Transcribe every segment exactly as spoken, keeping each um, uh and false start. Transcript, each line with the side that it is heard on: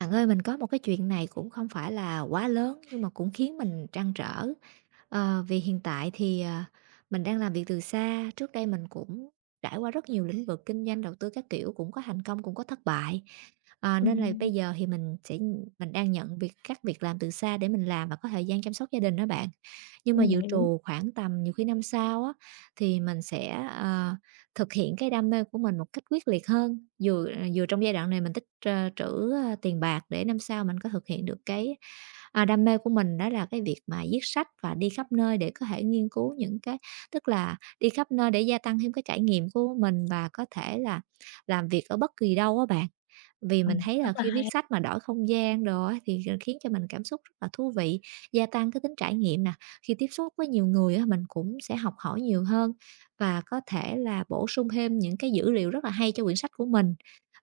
right: Bạn ơi, mình có một cái chuyện này cũng không phải là quá lớn nhưng mà cũng khiến mình trăn trở. Ờ, vì hiện tại thì, à, mình đang làm việc từ xa, trước đây mình cũng trải qua rất nhiều lĩnh vực kinh doanh, đầu tư các kiểu, cũng có thành công, cũng có thất bại. À, nên là
left: Ừm,
right: bây giờ thì mình sẽ mình đang nhận việc các việc làm từ xa để mình làm và có thời gian chăm sóc gia đình đó bạn. Nhưng mà
left: mình
right: dự
left: hiểu.
right: trù khoảng tầm nhiều khi năm sau á, thì mình sẽ, ờ, thực hiện cái đam mê của mình một cách quyết liệt hơn, vừa vừa trong giai đoạn này mình tích, ờ, trữ, ơ, tiền bạc để năm sau mình có thực hiện được cái à, đam mê của mình, đó là cái việc mà viết sách và đi khắp nơi để có thể nghiên cứu những cái, tức là đi khắp nơi để gia tăng thêm cái trải nghiệm của mình và có thể là làm việc ở bất kỳ đâu á bạn. Vì mình
left: Ừm,
right: thấy
left: rất
right: là
left: là
right: khi
left: hay.
right: viết sách mà đổi không gian rồi á, thì, ờ, khiến cho mình cảm xúc rất là thú vị, gia tăng cái tính trải nghiệm nè. Khi tiếp xúc với nhiều người á, mình cũng sẽ học hỏi nhiều hơn và có thể là bổ sung thêm những cái dữ liệu rất là hay cho quyển sách của mình.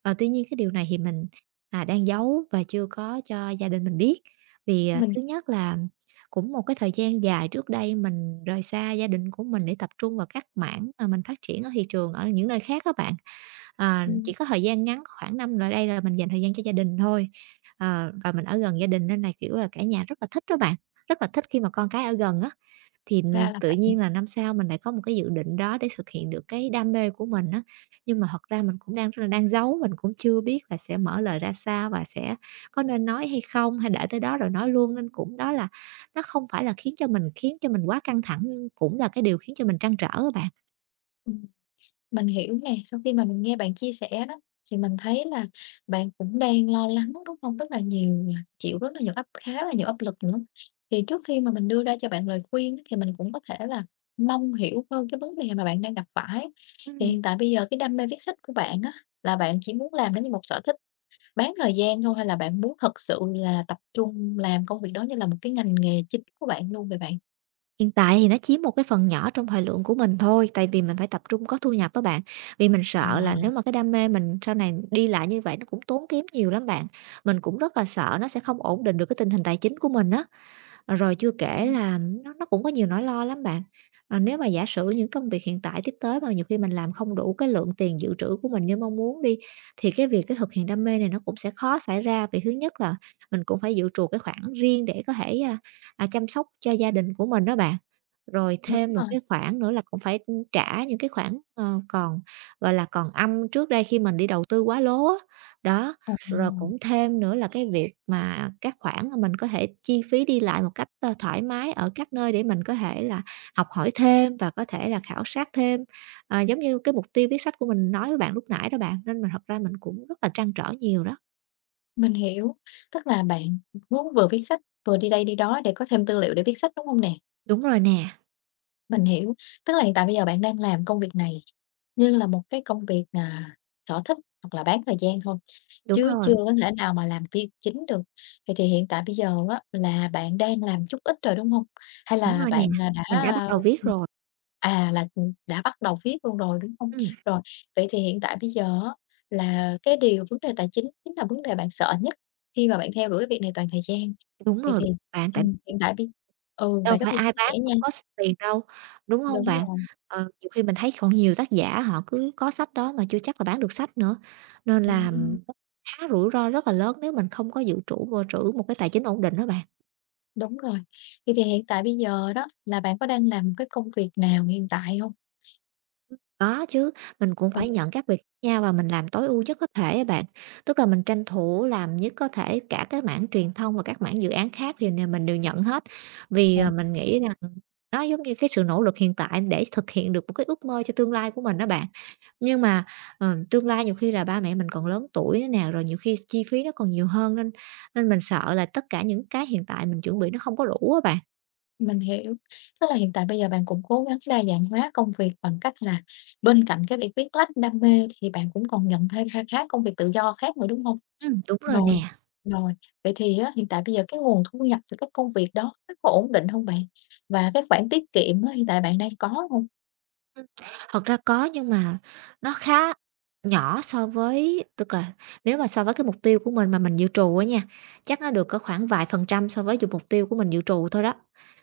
right: Ờ, tuy nhiên cái điều này thì mình, à, đang giấu và chưa có cho gia đình mình biết. Vì, à,
left: Mình
right: thứ nhất là cũng một cái thời gian dài trước đây mình rời xa gia đình của mình để tập trung vào các mảng mà mình phát triển ở thị trường ở những nơi khác các bạn. Ờ,
left: ừm,
right: chỉ có thời gian ngắn khoảng năm lại đây là mình dành thời gian cho gia đình thôi, ờ, và mình ở gần gia đình nên là, kiểu là, cả nhà rất là thích đó bạn, rất là thích khi mà con cái ở gần á. Thì n
left: Ra là
right: tự
left: vậy.
right: nhiên là năm sau mình lại có một cái dự định đó để thực hiện được cái đam mê của mình á, nhưng mà thật ra mình cũng đang rất là đang giấu, mình cũng chưa biết là sẽ mở lời ra sao và sẽ có nên nói hay không, hay để tới đó rồi nói luôn, nên cũng đó là nó không phải là khiến cho mình khiến cho mình quá căng thẳng, nhưng cũng là cái điều khiến cho mình trăn trở á bạn.
left: Ừm, mình hiểu nè, sau khi mà mình nghe bạn chia sẻ đó, thì mình thấy là bạn cũng đang lo lắng, đúng hông? Rất là nhiều, à, chịu rất là nhiều áp khá là nhiều áp lực nữa. Thì trước khi mà mình đưa ra cho bạn lời khuyên á, thì mình cũng có thể là mong hiểu hơn cái vấn đề mà bạn đang gặp phải. Thì
right: Ừm.
left: hiện tại bây giờ cái đam mê viết sách của bạn á, là bạn chỉ muốn làm nó như một sở thích bán thời gian thôi hay là bạn muốn thật sự là tập trung làm công việc đó như là một cái ngành nghề chính của bạn luôn vậy bạn?
right: Hiện tại thì nó chiếm một cái phần nhỏ trong thời lượng của mình thôi, tại vì mình phải tập trung có thu nhập đó bạn. Vì mình
left: À,
right: sợ là nếu mà cái đam mê mình sau này đi lại như vậy nó cũng tốn kém nhiều lắm bạn. Mình cũng rất là sợ nó sẽ không ổn định được cái tình hình tài chính của mình á. Rồi chưa kể
left: ừm,
right: là nó nó cũng có nhiều nỗi lo lắm bạn. À, nếu mà giả sử những công việc hiện tại tiếp tới mà nhiều khi mình làm không đủ cái lượng tiền dự trữ của mình như mong muốn đi, thì cái việc cái thực hiện đam mê này nó cũng sẽ khó xảy ra, vì thứ nhất là mình cũng phải dự trù cái khoản riêng để có thể à, à, chăm sóc cho gia đình của mình đó bạn, rồi
left: đúng
right: thêm một
left: rồi,
right: cái khoản nữa là cũng phải trả những cái khoản, ờ, còn, gọi là, còn âm trước đây khi mình đi đầu tư quá lố á. Đó,
left: ồ,
right: rồi cũng thêm nữa là cái việc mà các khoản mà mình có thể chi phí đi lại một cách, ơ, thoải mái ở các nơi để mình có thể là học hỏi thêm và có thể là khảo sát thêm. Ờ, giống như cái mục tiêu viết sách của mình nói với bạn lúc nãy đó bạn, nên mình thật ra mình cũng rất là trăn trở nhiều đó.
left: mình hiểu. Tức là bạn muốn vừa viết sách, vừa đi đây đi đó để có thêm tư liệu để viết sách, đúng hông nè?
right: Đúng rồi nè.
left: Mình hiểu, tức là hiện tại bây giờ bạn đang làm công việc này như là một cái công việc, à, sở thích hoặc là bán thời gian thôi,
right: Đúng
left: chứ chưa
right: rồi.
left: có thể nào mà làm việc chính được. Vậy thì hiện tại bây giờ á là bạn đang làm chút ít rồi, đúng không? Hay
right: Đúng
left: là
right: rồi nè,
left: bạn, à, đã,
right: mình đã bắt đầu viết rồi.
left: à, à, là, ừ, đã bắt đầu viết luôn rồi, đúng không?
right: Ừm,
left: Rồi, vậy thì hiện tại bây giờ á là cái điều vấn đề tài chính chính là vấn đề bạn sợ nhất khi mà bạn theo đuổi cái việc này toàn thời gian.
right: đúng
left: Vậy
right: rồi
left: thì,
right: bạn, tại
left: ừm, hiện tại bây ừ,
right: đâu
left: bạn có
right: phải
left: thể
right: ai
left: chia
right: bán
left: sẻ nha.
right: cũng có s tiền đâu, đúng không
left: Đúng
right: bạn?
left: rồi.
right: Ờ, nhiều khi mình thấy còn nhiều tác giả họ cứ có sách đó mà chưa chắc là bán được sách nữa, nên là
left: Ừm,
right: nó khá rủi ro, rất là lớn nếu mình không có dự trữ vô trữ một cái tài chính ổn định đó bạn.
left: đúng rồi. Vậy thì hiện tại bây giờ đó là bạn có đang làm cái công việc nào hiện tại hông?
right: Có chứ, mình cũng
left: Ừ,
right: phải nhận các việc khác nhau và mình làm tối ưu nhất có thể á bạn, tức là mình tranh thủ làm nhất có thể cả cái mảng truyền thông và các mảng dự án khác thì nè mình đều nhận hết. Vì,
left: ừ.
right: ờ, mình nghĩ rằng nó giống như cái sự nỗ lực hiện tại để thực hiện được một cái ước mơ cho tương lai của mình đó bạn. Nhưng mà, ờ, tương lai nhiều khi là ba mẹ mình còn lớn tuổi nữa nè, rồi nhiều khi chi phí nó còn nhiều hơn, nên nên mình sợ là tất cả những cái hiện tại mình chuẩn bị nó không có đủ á bạn.
left: Mình hiểu, tức là hiện tại bây giờ bạn cũng cố gắng đa dạng hóa công việc bằng cách là bên cạnh cái việc viết lách đam mê thì bạn cũng còn nhận thêm kha khá công việc tự do khác nữa, đúng hông?
right: Ừm. Đúng rồi
left: Rồi,
right: nè.
left: rồi, vậy thì á hiện tại bây giờ cái nguồn thu nhập từ các công việc đó nó có ổn định hông bạn? Và cái khoản tiết kiệm á hiện tại bạn đang có hông?
right: ừm, Thật ra có nhưng mà nó khá nhỏ so với, tức là nếu mà so với cái mục tiêu của mình mà mình dự trù á nha, chắc nó được có khoảng vài phần trăm so với chục mục tiêu của mình dự trù thôi đó.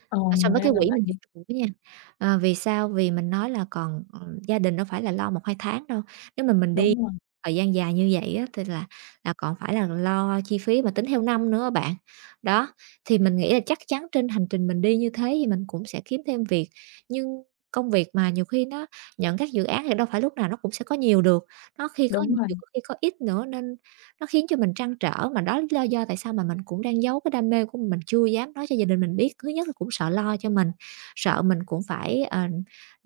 left: Ồ,
right: À, so với
left: ra
right: cái
left: là
right: quỹ mình
left: vậy,
right: dự trù đó nha. Ờ, vì sao? Vì mình nói là còn, ừm, gia đình đâu phải là lo một hai tháng đâu, nếu mà mình đi
left: đúng rồi,
right: thời gian dài như vậy á thì là là còn phải là lo chi phí mà tính theo năm nữa á bạn. Đó, thì mình nghĩ là chắc chắn trên hành trình mình đi như thế thì mình cũng sẽ kiếm thêm việc, nhưng công việc mà nhiều khi nó nhận các dự án thì đâu phải lúc nào nó cũng sẽ có nhiều được, nó khi có
left: đúng
right: nhiều
left: rồi,
right: có khi có ít nữa, nên nó khiến cho mình trăn trở, mà đó là lý do tại sao mà mình cũng đang giấu cái đam mê của mình, mình chưa dám nói cho gia đình mình biết. Thứ nhất là cũng sợ lo cho mình, sợ mình cũng phải, ờ,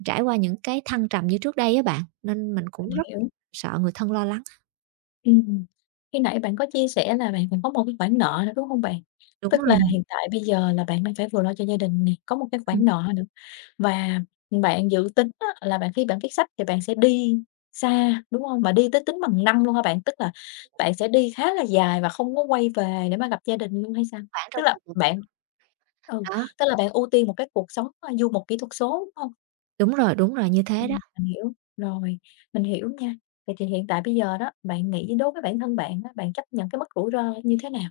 right: trải qua những cái thăng trầm như trước đây á bạn, nên mình cũng
left: mình
right: rất là
left: hiểu.
right: sợ người thân lo lắng.
left: Ừm, ừm. Khi nãy bạn có chia sẻ là bạn còn có một cái khoản nợ nữa, đúng hông bạn?
right: Đúng
left: Tức
right: rồi
left: là
right: nè.
left: hiện tại bây giờ là bạn đang phải vừa lo cho gia đình nè, có một cái
right: ừm,
left: khoản nợ nữa và bạn dự tính á là bạn khi bạn viết sách thì bạn sẽ đi xa, đúng hông? Mà đi tới tính bằng năm luôn hả bạn? Tức là bạn sẽ đi khá là dài và không có quay về để mà gặp gia đình luôn hay sao?
right: Khoảng
left: Tức
right: trong
left: là
right: vòng một.
left: bạn ừ,
right: Đó,
left: tức là bạn ưu tiên một cái cuộc sống, a, du mục kỹ thuật số, đúng hông?
right: đúng rồi, đúng rồi, như thế đó.
left: Ừm, mình hiểu, rồi, mình hiểu nha. Vậy thì hiện tại bây giờ đó, bạn nghĩ đối với bản thân bạn á, bạn chấp nhận cái mức rủi ro như thế nào?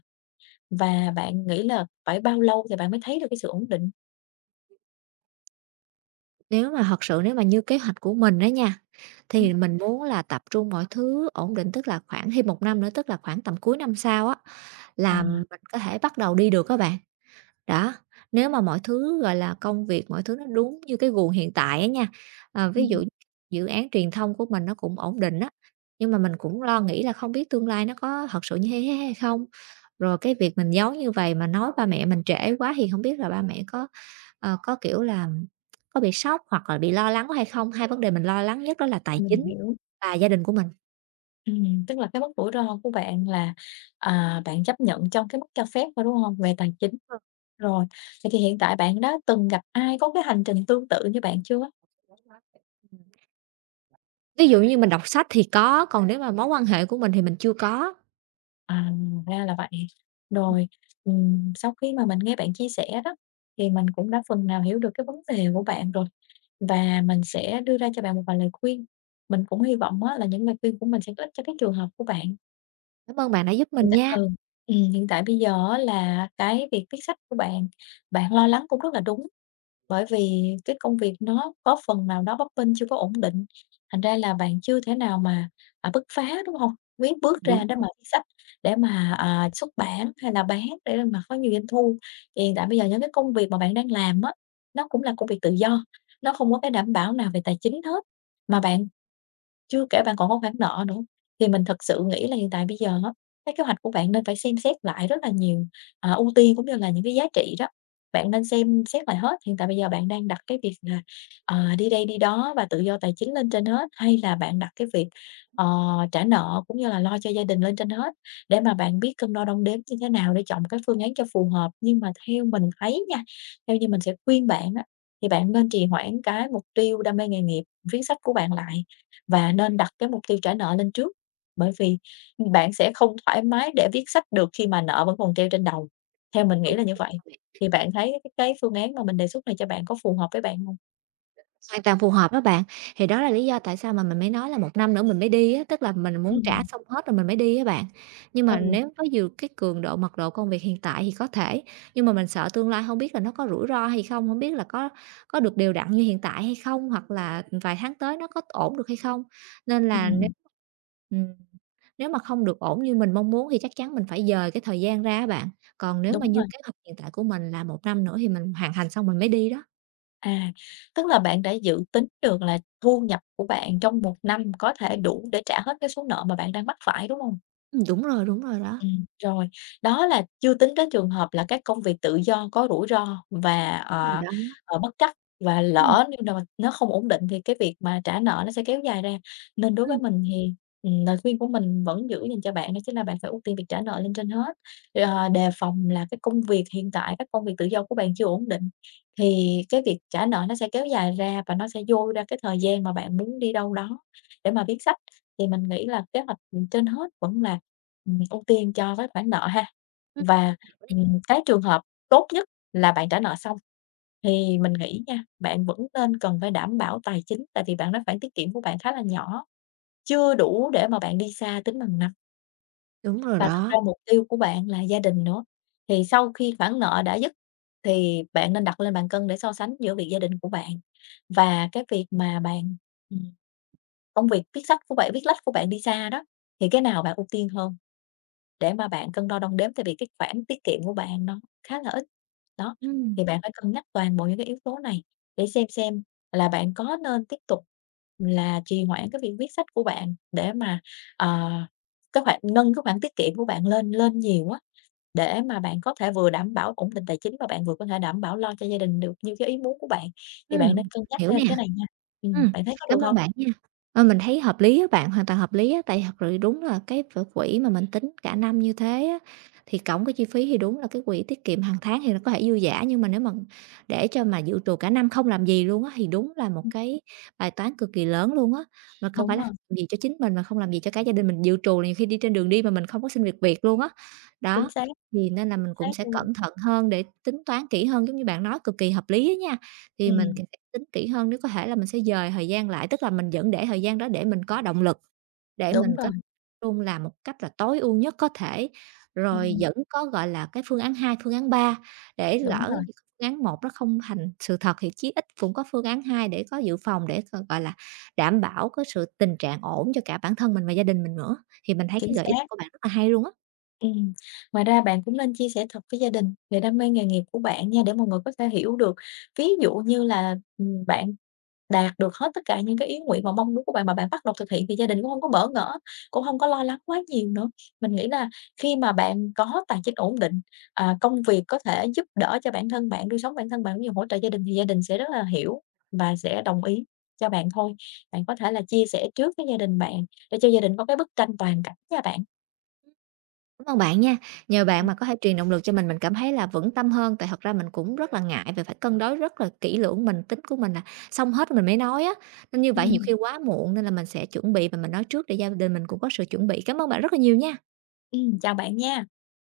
left: Và bạn nghĩ là phải bao lâu thì bạn mới thấy được cái sự ổn định?
right: Nếu mà thật sự nếu mà như kế hoạch của mình đó nha,
left: Ừm.
right: thì mình muốn là tập trung mọi thứ ổn định, tức là khoảng thêm một năm nữa, tức là khoảng tầm cuối năm sau á
left: À,
right: là mình có thể bắt đầu đi được các bạn. Đó, nếu mà mọi thứ, gọi là, công việc, mọi thứ nó đúng như cái guồng hiện tại á nha, ờ, ví
left: ừm,
right: dụ dự án truyền thông của mình nó cũng ổn định á, nhưng mà mình cũng lo nghĩ là không biết tương lai nó có thật sự như thế hay không. Rồi cái việc mình giấu như vậy mà nói ba mẹ mình trễ quá thì không biết là ba mẹ có, ờ, có, kiểu là, có bị sốc hoặc là bị lo lắng quá hay không? Hai vấn đề mình lo lắng nhất đó là tài
left: mình
right: chính
left: hiểu.
right: và gia đình của mình.
left: Ừm, tức là cái mức rủi ro của bạn là, à, bạn chấp nhận trong cái mức cho phép thôi, đúng hông? Về tài chính.
right: Ừm,
left: Rồi, vậy thì hiện tại bạn đã từng gặp ai có cái hành trình tương tự như bạn chưa?
right: ví dụ như mình đọc sách thì có, còn nếu mà mối quan hệ của mình thì mình chưa có.
left: À, ra là vậy. Rồi, ừm, sau khi mà mình nghe bạn chia sẻ đó, thì mình cũng đã phần nào hiểu được cái vấn đề của bạn rồi, và mình sẽ đưa ra cho bạn một vài lời khuyên. Mình cũng hy vọng á là những lời khuyên của mình sẽ có ích cho cái trường hợp của bạn.
right: Cảm ơn bạn đã giúp
left: Hiện
right: mình
left: tại
right: nha.
left: ừ, ừm, hiện tại bây giờ á là cái việc viết sách của bạn, bạn lo lắng cũng rất là đúng. Bởi vì cái công việc nó có phần nào đó bấp bênh, chưa có ổn định, thành ra là bạn chưa thể nào mà, à, bứt phá, đúng không? Biết bước
right: Đúng
left: ra để
right: rồi.
left: mà viết sách, để mà, à, xuất bản hay là bán để mà có nhiều doanh thu. Thì hiện tại bây giờ những cái công việc mà bạn đang làm á, nó cũng là công việc tự do, nó không có cái đảm bảo nào về tài chính hết, mà bạn chưa kể bạn còn có khoản nợ nữa, thì mình thật sự nghĩ là hiện tại bây giờ á, cái kế hoạch của bạn nên phải xem xét lại rất là nhiều, à, ưu tiên cũng như là những cái giá trị đó, bạn nên xem xét lại hết. Hiện tại bây giờ bạn đang đặt cái việc là, ờ, đi đây đi đó và tự do tài chính lên trên hết, hay là bạn đặt cái việc, ờ, trả nợ cũng như là lo cho gia đình lên trên hết, để mà bạn biết cân đo đong đếm như thế nào để chọn cái phương án cho phù hợp. Nhưng mà theo mình thấy nha, theo như mình sẽ khuyên bạn á, thì bạn nên trì hoãn cái mục tiêu đam mê nghề nghiệp, viết sách của bạn lại. Và nên đặt cái mục tiêu trả nợ lên trước, bởi vì bạn sẽ không thoải mái để viết sách được khi mà nợ vẫn còn treo trên đầu. Theo mình nghĩ là như vậy, thì bạn thấy cái cái phương án mà mình đề xuất này cho bạn có phù hợp với bạn hông?
right: Hoàn toàn phù hợp đó bạn. Thì đó là lý do tại sao mà mình mới nói là một năm nữa mình mới đi á, tức là mình muốn trả
left: Ừm.
right: xong hết rồi mình mới đi á bạn. Nhưng
left: Ừ,
right: mà nếu có dù cái cường độ, mật độ công việc hiện tại thì có thể, nhưng mà mình sợ tương lai không biết là nó có rủi ro hay không, không biết là có có được đều đặn như hiện tại hay không, hoặc là vài tháng tới nó có ổn được hay không. Nên là nếu,
left: Ừm,
right: ừm, nếu mà không được ổn như mình mong muốn thì chắc chắn mình phải dời cái thời gian ra á bạn. Còn nếu mà
left: đúng
right: như
left: rồi.
right: kế hoạch hiện tại của mình là một năm nữa thì mình hoàn thành xong mình mới đi đó.
left: À, tức là bạn đã dự tính được là thu nhập của bạn trong một năm có thể đủ để trả hết cái số nợ mà bạn đang mắc phải, đúng hông?
right: Ừm, đúng rồi, đúng rồi đó.
left: Ừm, rồi, đó là chưa tính đến trường hợp là các công việc tự do có rủi ro và, Ừm.
right: Đúng rồi
left: ờ,
right: đó.
left: ờ, bất trắc và
right: Ừm,
left: lỡ như nào mà nó không ổn định thì cái việc mà trả nợ nó sẽ kéo dài ra. Nên đối với
right: ừm,
left: mình thì, ừm, lời khuyên của mình vẫn giữ dành cho bạn đó chính là bạn phải ưu tiên việc trả nợ lên trên hết. Ờ, đề phòng là cái công việc hiện tại, các công việc tự do của bạn chưa ổn định thì cái việc trả nợ nó sẽ kéo dài ra và nó sẽ dôi ra cái thời gian mà bạn muốn đi đâu đó để mà viết sách. Thì mình nghĩ là kế hoạch, ừm, trên hết vẫn là Ừm, ưu tiên cho cái khoản nợ ha.
right: ừm,
left: Và,
right: hiểu nè.
left: ừm, cái trường hợp tốt nhất là bạn trả nợ xong, thì mình nghĩ nha, bạn vẫn nên cần phải đảm bảo tài chính, tại vì bạn nói khoản tiết kiệm của bạn khá là nhỏ, chưa đủ để mà bạn đi xa tính bằng năm.
right: Đúng rồi
left: Và thật
right: đó.
left: ra mục tiêu của bạn là gia đình nữa, thì sau khi khoản nợ đã dứt thì bạn nên đặt lên bàn cân để so sánh giữa việc gia đình của bạn và cái việc mà bạn ừm, công việc viết sách của bạn viết lách của bạn đi xa đó, thì cái nào bạn ưu tiên hơn? Để mà bạn cân đo đong đếm, tại vì cái khoản tiết kiệm của bạn nó khá là ít. Đó,
right: Ừm,
left: thì bạn phải cân nhắc toàn bộ những cái yếu tố này để xem xem là bạn có nên tiếp tục là trì hoãn cái việc viết sách của bạn để mà, ờ, cái khoản nâng cái khoản tiết kiệm của bạn lên lên nhiều á, để mà bạn có thể vừa đảm bảo ổn định tài chính và bạn vừa có thể đảm bảo lo cho gia đình được như cái ý muốn của bạn, thì bạn
right: Ừm,
left: nên cân nhắc
right: hiểu nè.
left: thêm cái này nha. Ừm,
right: Ừm,
left: bạn thấy có được
right: cảm ơn
left: không?
right: bạn nha. Ờ, mình thấy hợp lý á bạn, hoàn toàn hợp lý á, tại thật sự đúng là cái v quỹ mà mình tính cả năm như thế á, thì cộng cái chi phí thì đúng là cái quỹ tiết kiệm hàng tháng thì nó có thể dư dả, nhưng mà nếu mà để cho mà dự trù cả năm không làm gì luôn á, thì đúng là một
left: Ừm,
right: cái bài toán cực kỳ lớn luôn á. Mà không
left: đúng
right: phải là
left: rồi,
right: làm gì cho chính mình, mà không làm gì cho cả gia đình mình, dự trù là nhiều khi đi trên đường đi mà mình không có xin việc việc luôn á.
left: chính
right: Đó,
left: xác,
right: thì nên là
left: chính
right: mình cũng
left: xác
right: sẽ
left: luôn.
right: cẩn thận hơn để tính toán kỹ hơn giống như bạn nói, cực kỳ hợp lý á nha. Thì mình
left: Ừm,
right: sẽ tính kỹ hơn, nếu có thể là mình sẽ dời thời gian lại, tức là mình vẫn để thời gian đó để mình có động lực, để mình
left: đúng
right: có
left: rồi,
right: luôn làm một cách là tối ưu nhất có thể, rồi
left: ừm,
right: vẫn có, gọi là, cái phương án hai, phương án ba, để
left: đúng
right: lỡ
left: rồi,
right: như phương án một nó không thành sự thật thì chí ít cũng có phương án hai để có dự phòng để, ờ, gọi là, đảm bảo cái sự tình trạng ổn cho cả bản thân mình và gia đình mình nữa. Thì mình thấy
left: chính
right: cái gợi ý
left: xác.
right: của bạn rất là hay luôn á.
left: Ừm, Ngoài ra bạn cũng nên chia sẻ thật với gia đình về đam mê nghề nghiệp của bạn nha, để mọi người có thể hiểu được. Ví dụ như là, ừm, bạn đạt được hết tất cả những cái ý nguyện và mong muốn của bạn mà bạn bắt đầu thực hiện thì gia đình cũng không có bỡ ngỡ, cũng không có lo lắng quá nhiều nữa. Mình nghĩ là khi mà bạn có tài chính ổn định, à, công việc có thể giúp đỡ cho bản thân bạn, nuôi sống bản thân bạn cũng như hỗ trợ gia đình thì gia đình sẽ rất là hiểu và sẽ đồng ý cho bạn thôi. Bạn có thể là chia sẻ trước với gia đình bạn để cho gia đình có cái bức tranh toàn cảnh nha bạn.
right: Cảm ơn bạn nha. Nhờ bạn mà có thể truyền động lực cho mình, mình cảm thấy là vững tâm hơn, tại thật ra mình cũng rất là ngại về phải cân đối rất là kỹ lưỡng, mình tính của mình là xong hết rồi mình mới nói á. Nên như vậy nhiều khi
left: Ừm.
right: quá muộn, nên là mình sẽ chuẩn bị và mình nói trước để gia đình mình cũng có sự chuẩn bị. Cảm ơn bạn rất là nhiều nha.
left: Ừm, chào bạn nha.